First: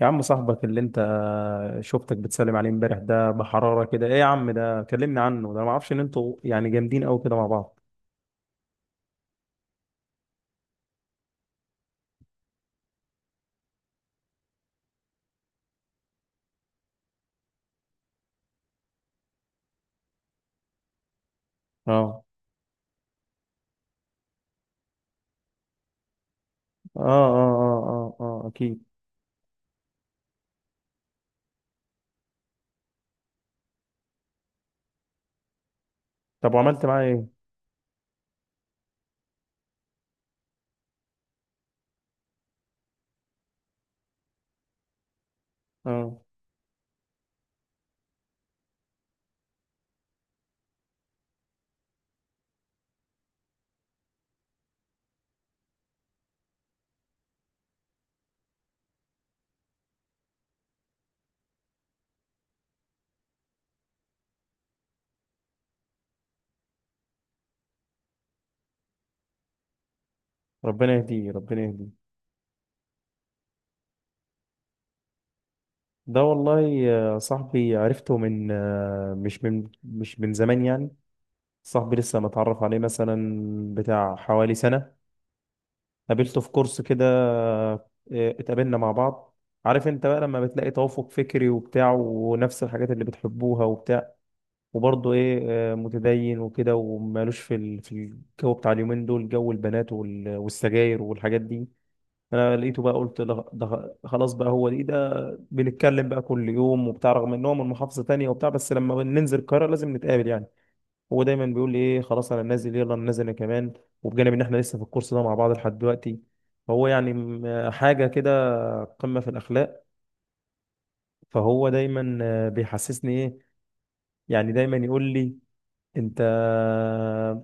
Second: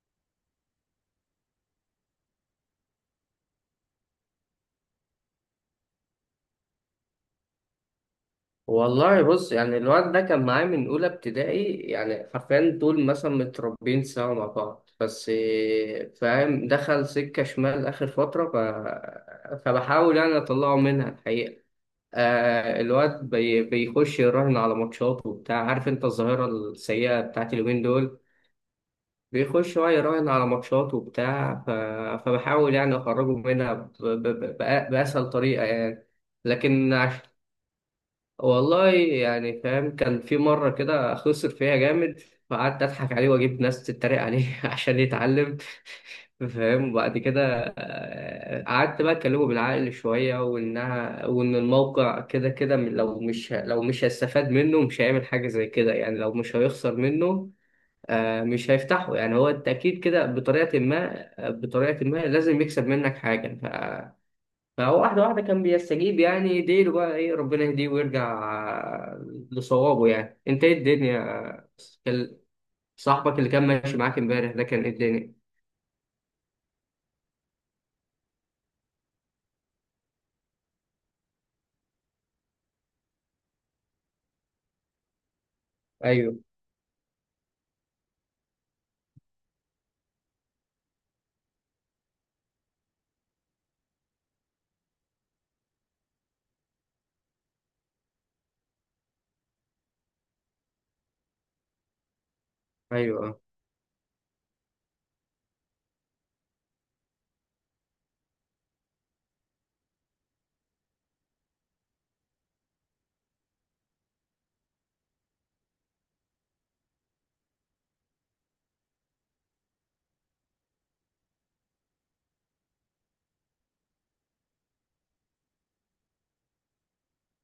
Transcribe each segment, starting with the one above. يا عم، صاحبك اللي انت شفتك بتسلم عليه امبارح ده بحرارة كده ايه؟ يا عم، ده كلمني عنه، ده ما اعرفش ان انتوا يعني جامدين قوي كده مع بعض. والله بص يعني الواد ده كان معايا من أولى ابتدائي. يعني حرفيا دول مثلا متربيين سوا مع بعض. بس إيه، فاهم، دخل سكة شمال آخر فترة فبحاول يعني أطلعه منها الحقيقة. اه الواد بيخش يراهن على ماتشات وبتاع. عارف أنت الظاهرة اه السيئة بتاعت اه اليومين اه دول. اه، آه اكيد. بيخش بقى يراهن على ماتشات وبتاع فبحاول يعني أخرجه منها بأسهل طريقة يعني. طب وعملت لكن معاه عشان ايه؟ والله يعني فاهم كان في مرة كده خسر فيها جامد، فقعدت أضحك عليه وأجيب ناس تتريق عليه عشان يتعلم. اه، فاهم؟ وبعد كده قعدت بقى أكلمه بالعقل شوية، وإنها وإن الموقع كده كده لو مش هيستفاد منه مش هيعمل حاجة زي كده، يعني لو مش هيخسر منه مش هيفتحه. يعني هو أنت أكيد كده بطريقة ما بطريقة ما لازم يكسب منك حاجة. فهو واحدة واحدة كان بيستجيب، يعني يديله بقى إيه، ربنا يهديه ويرجع لصوابه. يعني أنت إيه ربنا الدنيا؟ يهديه ربنا يهديه. كان صاحبك اللي كان ماشي معاك إمبارح ده كان إيه الدنيا؟ ده والله يا صاحبي عرفته من مش من زمان يعني. صاحبي لسه متعرف عليه مثلا بتاع حوالي سنة. أيوه قابلته في كورس كده، إيه، اتقابلنا مع بعض. عارف انت بقى لما بتلاقي توافق فكري وبتاع ونفس الحاجات اللي بتحبوها وبتاع وبرضه ايه، متدين وكده ومالوش في الجو بتاع اليومين دول، جو البنات والسجاير والحاجات دي. انا لقيته بقى قلت أيوه. لا، ده خلاص بقى، هو دي ده. بنتكلم بقى كل يوم وبتاع رغم ان هو من محافظة تانية وبتاع بس لما ننزل القاهرة لازم نتقابل يعني. هو دايما بيقول لي ايه، خلاص انا نازل، يلا انا نازل انا كمان. وبجانب ان احنا لسه في الكورس ده مع بعض لحد دلوقتي، فهو يعني حاجه كده، قمه في الاخلاق. فهو دايما بيحسسني ايه، يعني دايما يقول لي انت،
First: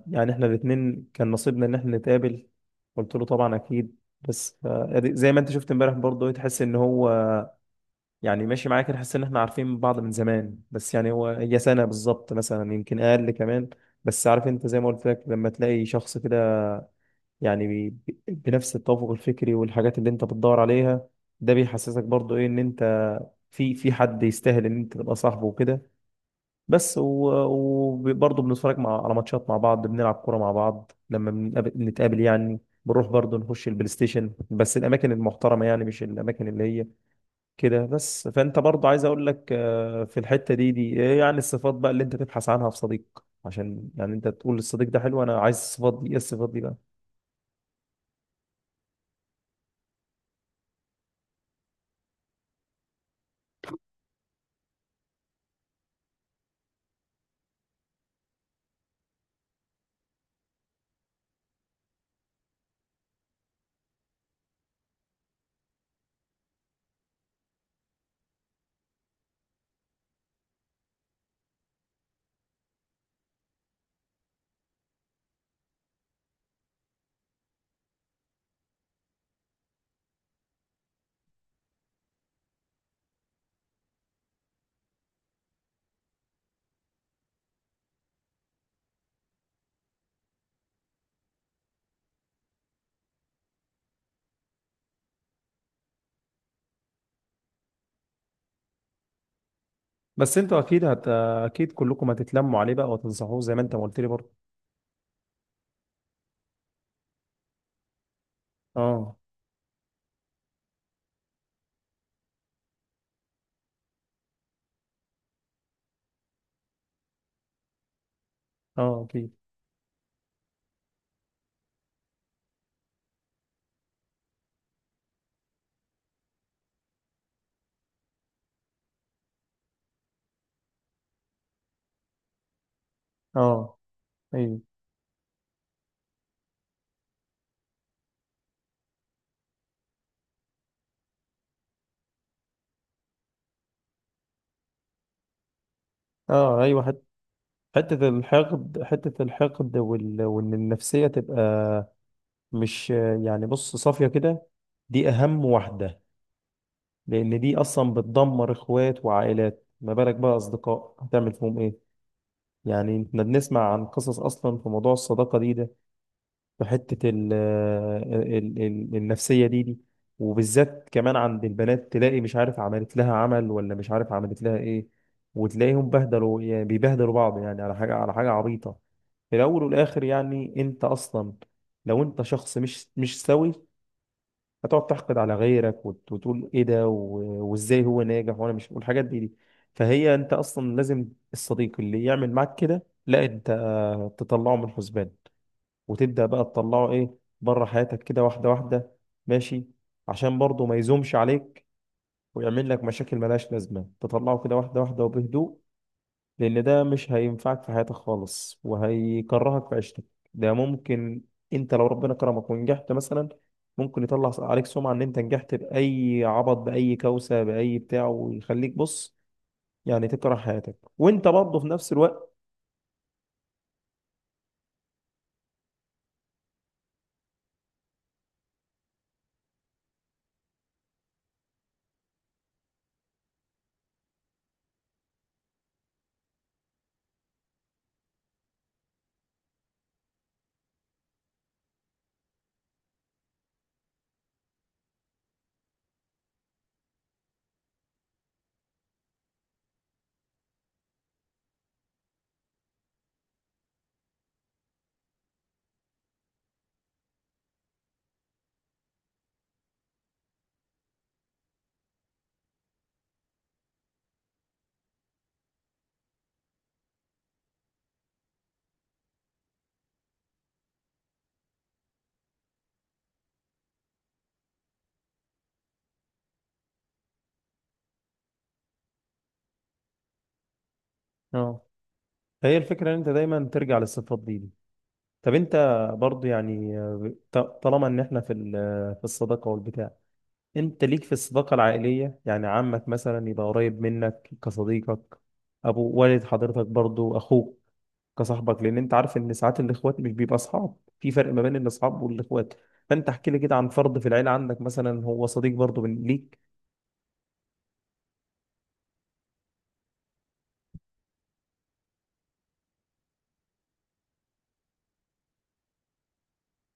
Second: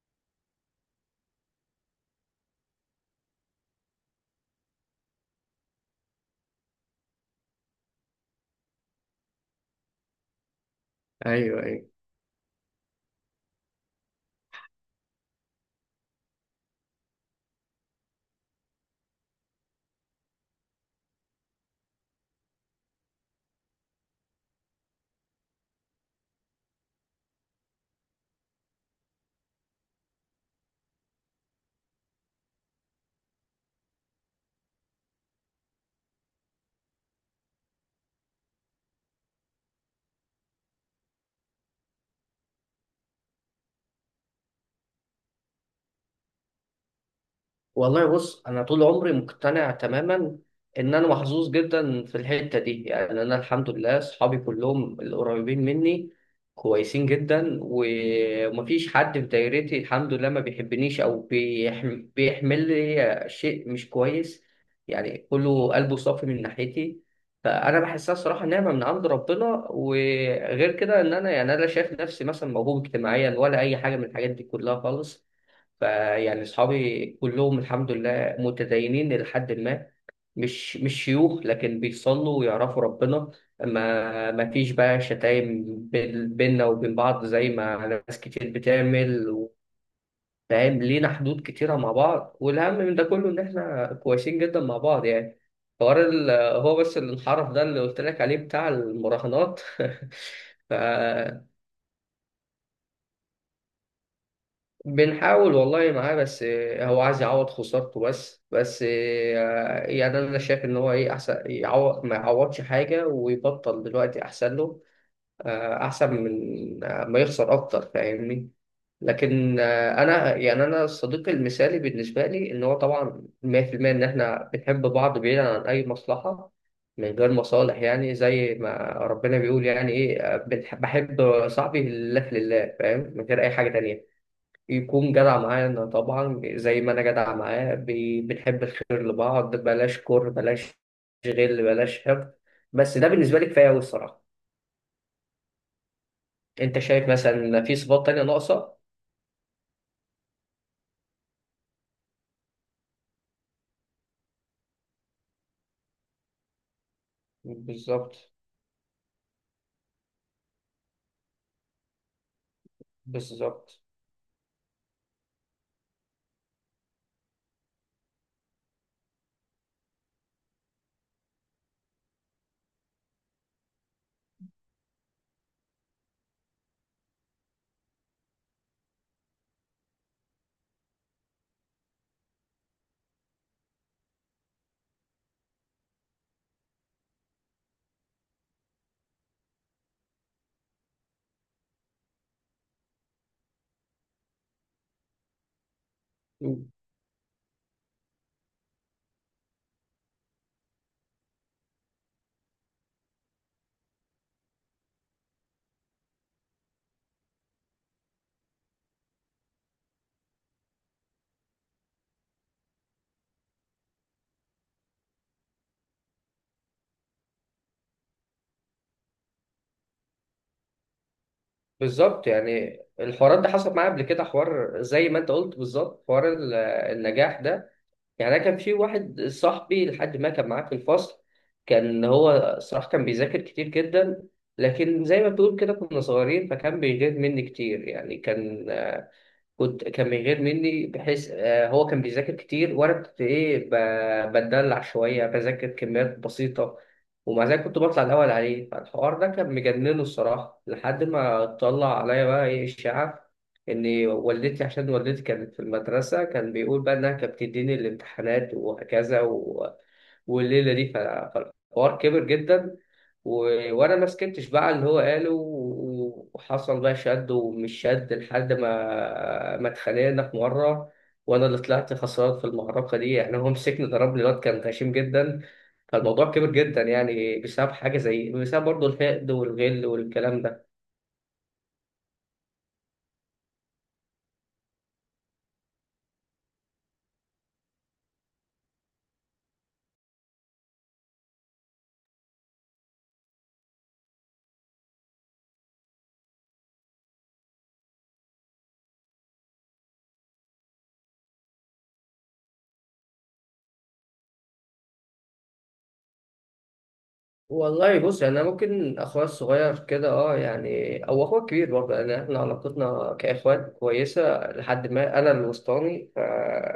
يعني احنا الاثنين كان نصيبنا ان احنا نتقابل. قلت له طبعا اكيد. بس ف- زي ما انت شفت امبارح برضه، تحس ان هو يعني ماشي معايا كده، تحس ان احنا عارفين بعض من زمان، بس يعني هو هي أيوه سنه أيوه. بالظبط مثلا يمكن اقل كمان. بس عارف انت زي ما قلت لك لما تلاقي شخص كده، يعني بنفس التوافق الفكري والحاجات اللي انت بتدور عليها، ده بيحسسك برضو ايه، ان انت في حد يستاهل ان انت تبقى صاحبه وكده. بس وبرضه بنتفرج مع على ماتشات مع بعض، بنلعب كوره مع بعض لما بنتقابل يعني، بنروح برضه نخش البلاي ستيشن، بس الاماكن المحترمه يعني مش الاماكن اللي هي كده. بس فانت برضه عايز اقول لك، في الحته دي إيه يعني، الصفات بقى اللي انت تبحث عنها في صديق عشان يعني انت تقول الصديق ده حلو، انا عايز الصفات دي، ايه الصفات دي بقى؟ والله بص، انا طول عمري مقتنع تماما ان انا محظوظ جدا في الحته دي. يعني انا الحمد لله اصحابي كلهم القريبين مني كويسين جدا، ومفيش حد في دايرتي الحمد لله ما بيحبنيش او بيحمل لي شيء مش كويس. يعني كله قلبه صافي من ناحيتي، فانا بحسها صراحه نعمه من عند ربنا. وغير كده ان انا يعني انا لا شايف نفسي مثلا موهوب اجتماعيا ولا اي حاجه من الحاجات دي كلها خالص. فيعني أصحابي كلهم الحمد لله متدينين إلى حد ما، مش شيوخ لكن بيصلوا ويعرفوا ربنا. ما فيش بقى شتايم بيننا وبين بعض زي ما ناس كتير بتعمل. فاهم؟ لينا حدود كتيرة مع بعض، والأهم من ده كله إن إحنا كويسين جدا مع بعض. يعني حوار ال- هو بس الانحراف ده اللي قلت لك عليه بتاع المراهنات بس انتوا ف اكيد اكيد كلكم هتتلموا عليه بقى وتنصحوه زي ما انت ما قلت لي برضه. بنحاول والله معاه. بس هو عايز يعوض خسارته، بس بس اه. يعني انا شايف ان هو ايه، احسن يعوض ما يعوضش حاجه ويبطل دلوقتي احسن له. احسن من ما يخسر اكتر. فاهمني؟ اه اكيد. لكن انا يعني انا صديقي المثالي بالنسبه لي ان هو طبعا 100% ان احنا بنحب بعض بعيدا عن اي مصلحه، من غير مصالح. يعني زي ما ربنا بيقول، يعني ايه، بحب صاحبي لله في لله. فاهم؟ من غير اي حاجه اه تانية. ايوه. يكون جدع معانا طبعا زي ما انا جدع معاه، بنحب الخير لبعض، بلاش كره، بلاش غل، بلاش حقد. بس ده بالنسبه لي كفايه قوي الصراحه. اه انت ايوه، شايف مثلا في صفات حته تانية ناقصه؟ الحقد، حته الحقد وان النفسيه تبقى مش، يعني بص، صافيه كده. دي اهم واحده، لان دي اصلا بالظبط. بتدمر اخوات وعائلات، ما بالك بقى اصدقاء هتعمل فيهم ايه. يعني احنا بنسمع بالظبط. عن قصص اصلا في موضوع الصداقه دي ده، في حتة ال النفسية دي، وبالذات كمان عند البنات تلاقي مش عارف عملت لها عمل ولا مش عارف عملت لها ايه، وتلاقيهم يعني بيبهدلوا بعض يعني على حاجة عبيطة. في الأول والآخر يعني أنت أصلا لو أنت شخص مش سوي هتقعد تحقد على غيرك وتقول ايه ده وازاي هو ناجح وانا مش والحاجات دي. فهي انت اصلا لازم، الصديق اللي يعمل معاك كده لا انت تطلعه من الحسبان، وتبدأ بقى تطلعه ايه، بره حياتك كده واحدة واحدة، ماشي، عشان برضه ما يزومش عليك ويعمل لك مشاكل ملهاش لازمة، تطلعه كده واحدة واحدة وبهدوء، لأن ده مش هينفعك في حياتك خالص وهيكرهك في عيشتك. ده ممكن، انت لو ربنا كرمك ونجحت مثلا، ممكن يطلع عليك سمعة ان انت نجحت بأي عبط، بأي كوسة، بأي بتاع، ويخليك بص، يعني تكره حياتك وانت برضه في نفس بالظبط، الوقت. يعني الحوارات ده حصلت معايا قبل كده. حوار زي ما انت قلت بالظبط، النجاح ده. يعني انا كان في واحد صاحبي لحد ما كان معاه في الفصل. كان هو صراحة كان بيذاكر كتير جدا. لكن زي ما بتقول كده كنا صغيرين، فكان بيغير مني كتير. يعني كان من غير مني بحيث هو كان بيذاكر كتير وانا كنت ايه بتدلع شويه، بذاكر كميات بسيطه، ومع ذلك كنت بطلع الاول عليه. فالحوار ده كان مجننه الصراحه لحد ما طلع عليا بقى ايه، اشاعه ان والدتي، عشان والدتي كانت في المدرسه، كان بيقول بقى انها كانت بتديني الامتحانات وهكذا والليله دي فالحوار كبر جدا. وانا ما سكتش بقى على اللي هو قاله، وحصل بقى شد ومش شد لحد ما اتخانقنا في مره، وانا اللي طلعت خسران في المعركه دي. يعني هو مسكني ضربني، الواد كان غشيم جدا. فالموضوع كبر جدا يعني بسبب حاجه زي، بسبب برضه الحقد والغل والكلام ده. اه. فهي الفكرة ان انت دايما ترجع للصفات دي. طب انت برضو يعني طالما ان احنا في الصداقه والبتاع، انت ليك في الصداقه العائليه يعني عمك مثلا يبقى قريب منك كصديقك، ابو، والد حضرتك برضو، اخوك كصاحبك، لان انت عارف ان ساعات الاخوات مش بيبقى اصحاب، في فرق ما بين الاصحاب والاخوات. فانت احكي لي كده عن فرد في العيله عندك مثلا هو صديق برضو من ليك. والله بص يعني انا ممكن اخويا الصغير كده اه يعني، او اخويا الكبير برضه. يعني احنا علاقتنا كاخوات كويسه لحد ما انا الوسطاني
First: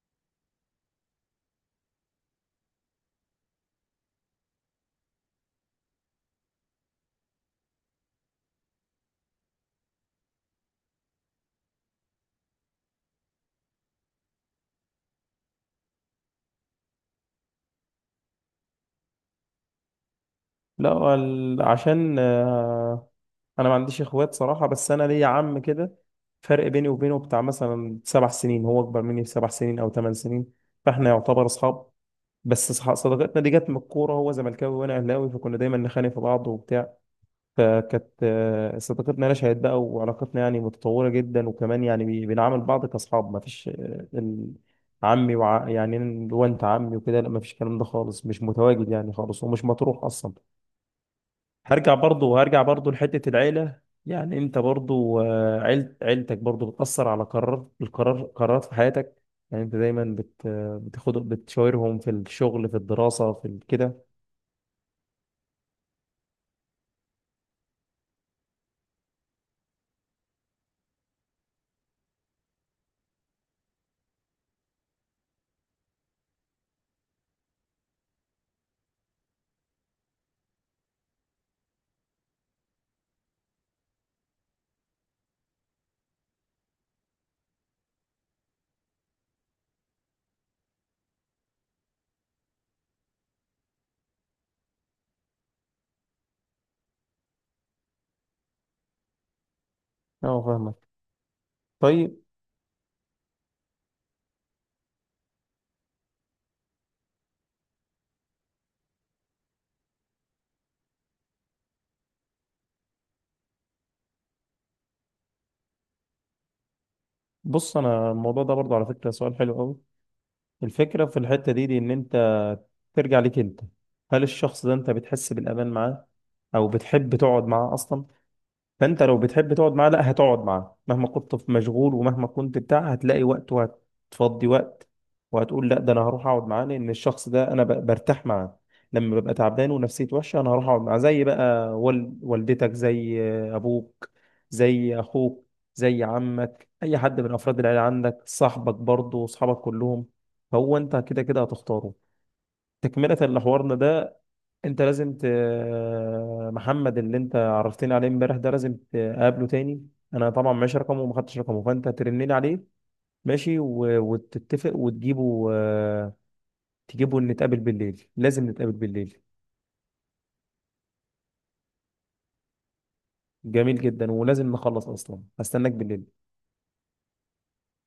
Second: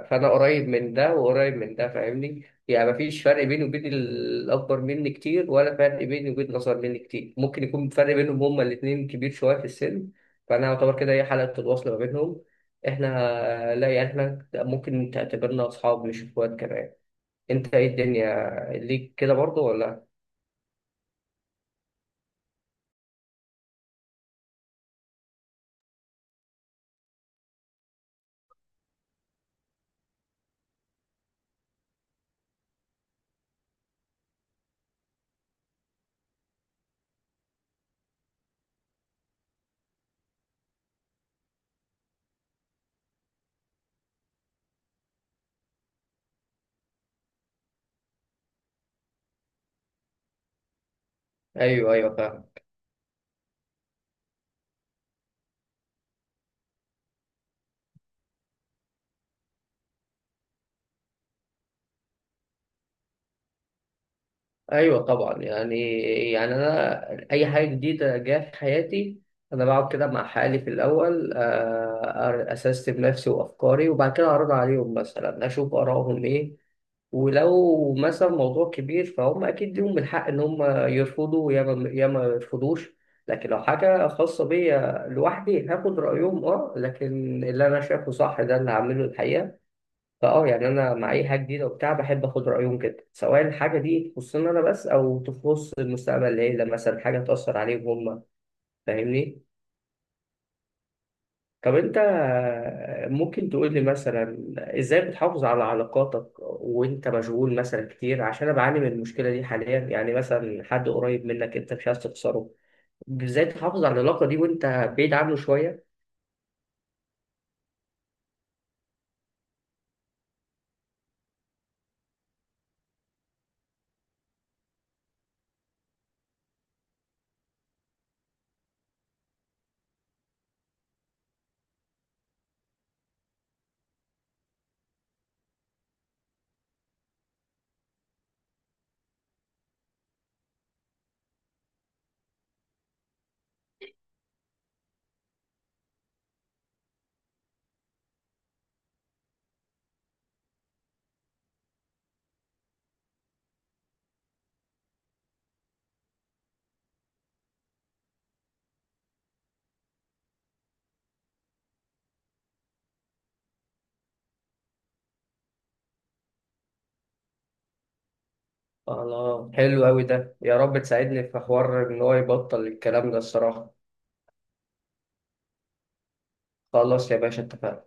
فانا قريب من ده وقريب من ده. فاهمني؟ يعني مفيش فرق بيني وبين الاكبر مني كتير، ولا فرق بيني وبين الاصغر مني كتير. ممكن يكون فرق بينهم هما الاثنين كبير شويه في السن. فانا اعتبر كده هي حلقه الوصل ما بينهم. احنا لا، يعني احنا ممكن تعتبرنا اصحاب مش اخوات كمان. انت ايه الدنيا ليك كده برضه ولا؟ لا عشان انا ما عنديش اخوات صراحه، بس انا ليا عم كده، فرق بيني وبينه بتاع مثلا 7 سنين، هو اكبر مني ب7 سنين او 8 سنين، فاحنا يعتبر اصحاب. بس صداقتنا دي جت من الكوره، هو زملكاوي وانا اهلاوي، فكنا دايما نخانق في بعض وبتاع. فكانت صداقتنا نشأت بقى، وعلاقتنا يعني متطوره جدا، وكمان يعني بنعامل بعض كاصحاب، ما فيش ال- عمي يعني اللي هو انت عمي وكده، لا ما فيش، الكلام ده خالص مش متواجد يعني خالص ومش مطروح اصلا. هرجع ايوه ايوه برضو فاهم. هرجع برضو لحتة العيلة يعني، انت برضو عيلتك برضو بتأثر على قرارات في حياتك يعني، انت دايما بت بتاخد بتشاورهم في الشغل، في الدراسة، كده. ايوه طبعا. يعني انا اي حاجه جديده جايه في حياتي، انا بقعد كده مع حالي في الاول، اسستم نفسي وافكاري، وبعد كده اعرض عليهم مثلا، اشوف ارائهم ايه. ولو مثلا موضوع كبير فهم اكيد ليهم الحق ان هم يرفضوا يا ما يرفضوش. لكن لو حاجه خاصه بيا لوحدي هاخد رايهم، اه، لكن اللي انا شايفه صح ده اللي هعمله الحقيقه. فاه يعني انا مع اي حاجه جديده وبتاع بحب اخد رايهم كده، سواء الحاجه دي تخصني انا بس او تخص المستقبل، العيله مثلا حاجه تاثر عليهم هم. فاهمني؟ اه فاهمك. طب انت طيب، ممكن تقول لي مثلا، ازاي بتحافظ على علاقاتك وانت مشغول مثلا كتير؟ عشان انا بعاني من المشكله دي حاليا. يعني مثلا حد قريب منك انت مش عايز تخسره، ازاي تحافظ على العلاقه دي وانت بعيد عنه شويه؟ بص انا الموضوع ده برضو على فكرة سؤال حلو قوي. الفكرة في الحتة دي ان انت ترجع ليك انت، هل الشخص ده انت بتحس بالأمان معاه او بتحب تقعد معاه اصلا؟ فانت لو بتحب تقعد معاه، لا هتقعد معاه مهما كنت في مشغول ومهما كنت بتاع، هتلاقي وقت وهتفضي وقت وهتقول لا ده انا هروح اقعد معاه لان الشخص ده انا برتاح معاه، لما ببقى تعبان ونفسيتي وحشه انا هروح اقعد معاه. زي بقى والدتك، زي ابوك، زي اخوك، زي عمك، اي حد من افراد العيله عندك صاحبك برضه، واصحابك كلهم. فهو انت كده كده هتختاره. تكمله لحوارنا ده، انت لازم محمد اللي انت عرفتني عليه امبارح ده لازم تقابله تاني. انا طبعا معيش رقمه وما خدتش رقمه، فانت هترن لي عليه، ماشي، وتتفق وتجيبه آه، تجيبه نتقابل بالليل، لازم نتقابل بالليل. الله، حلو قوي ده. يا رب تساعدني في حوار ان هو يبطل الكلام ده الصراحه. جميل جدا ولازم نخلص اصلا، هستناك بالليل. خلاص يا باشا، اتفقنا.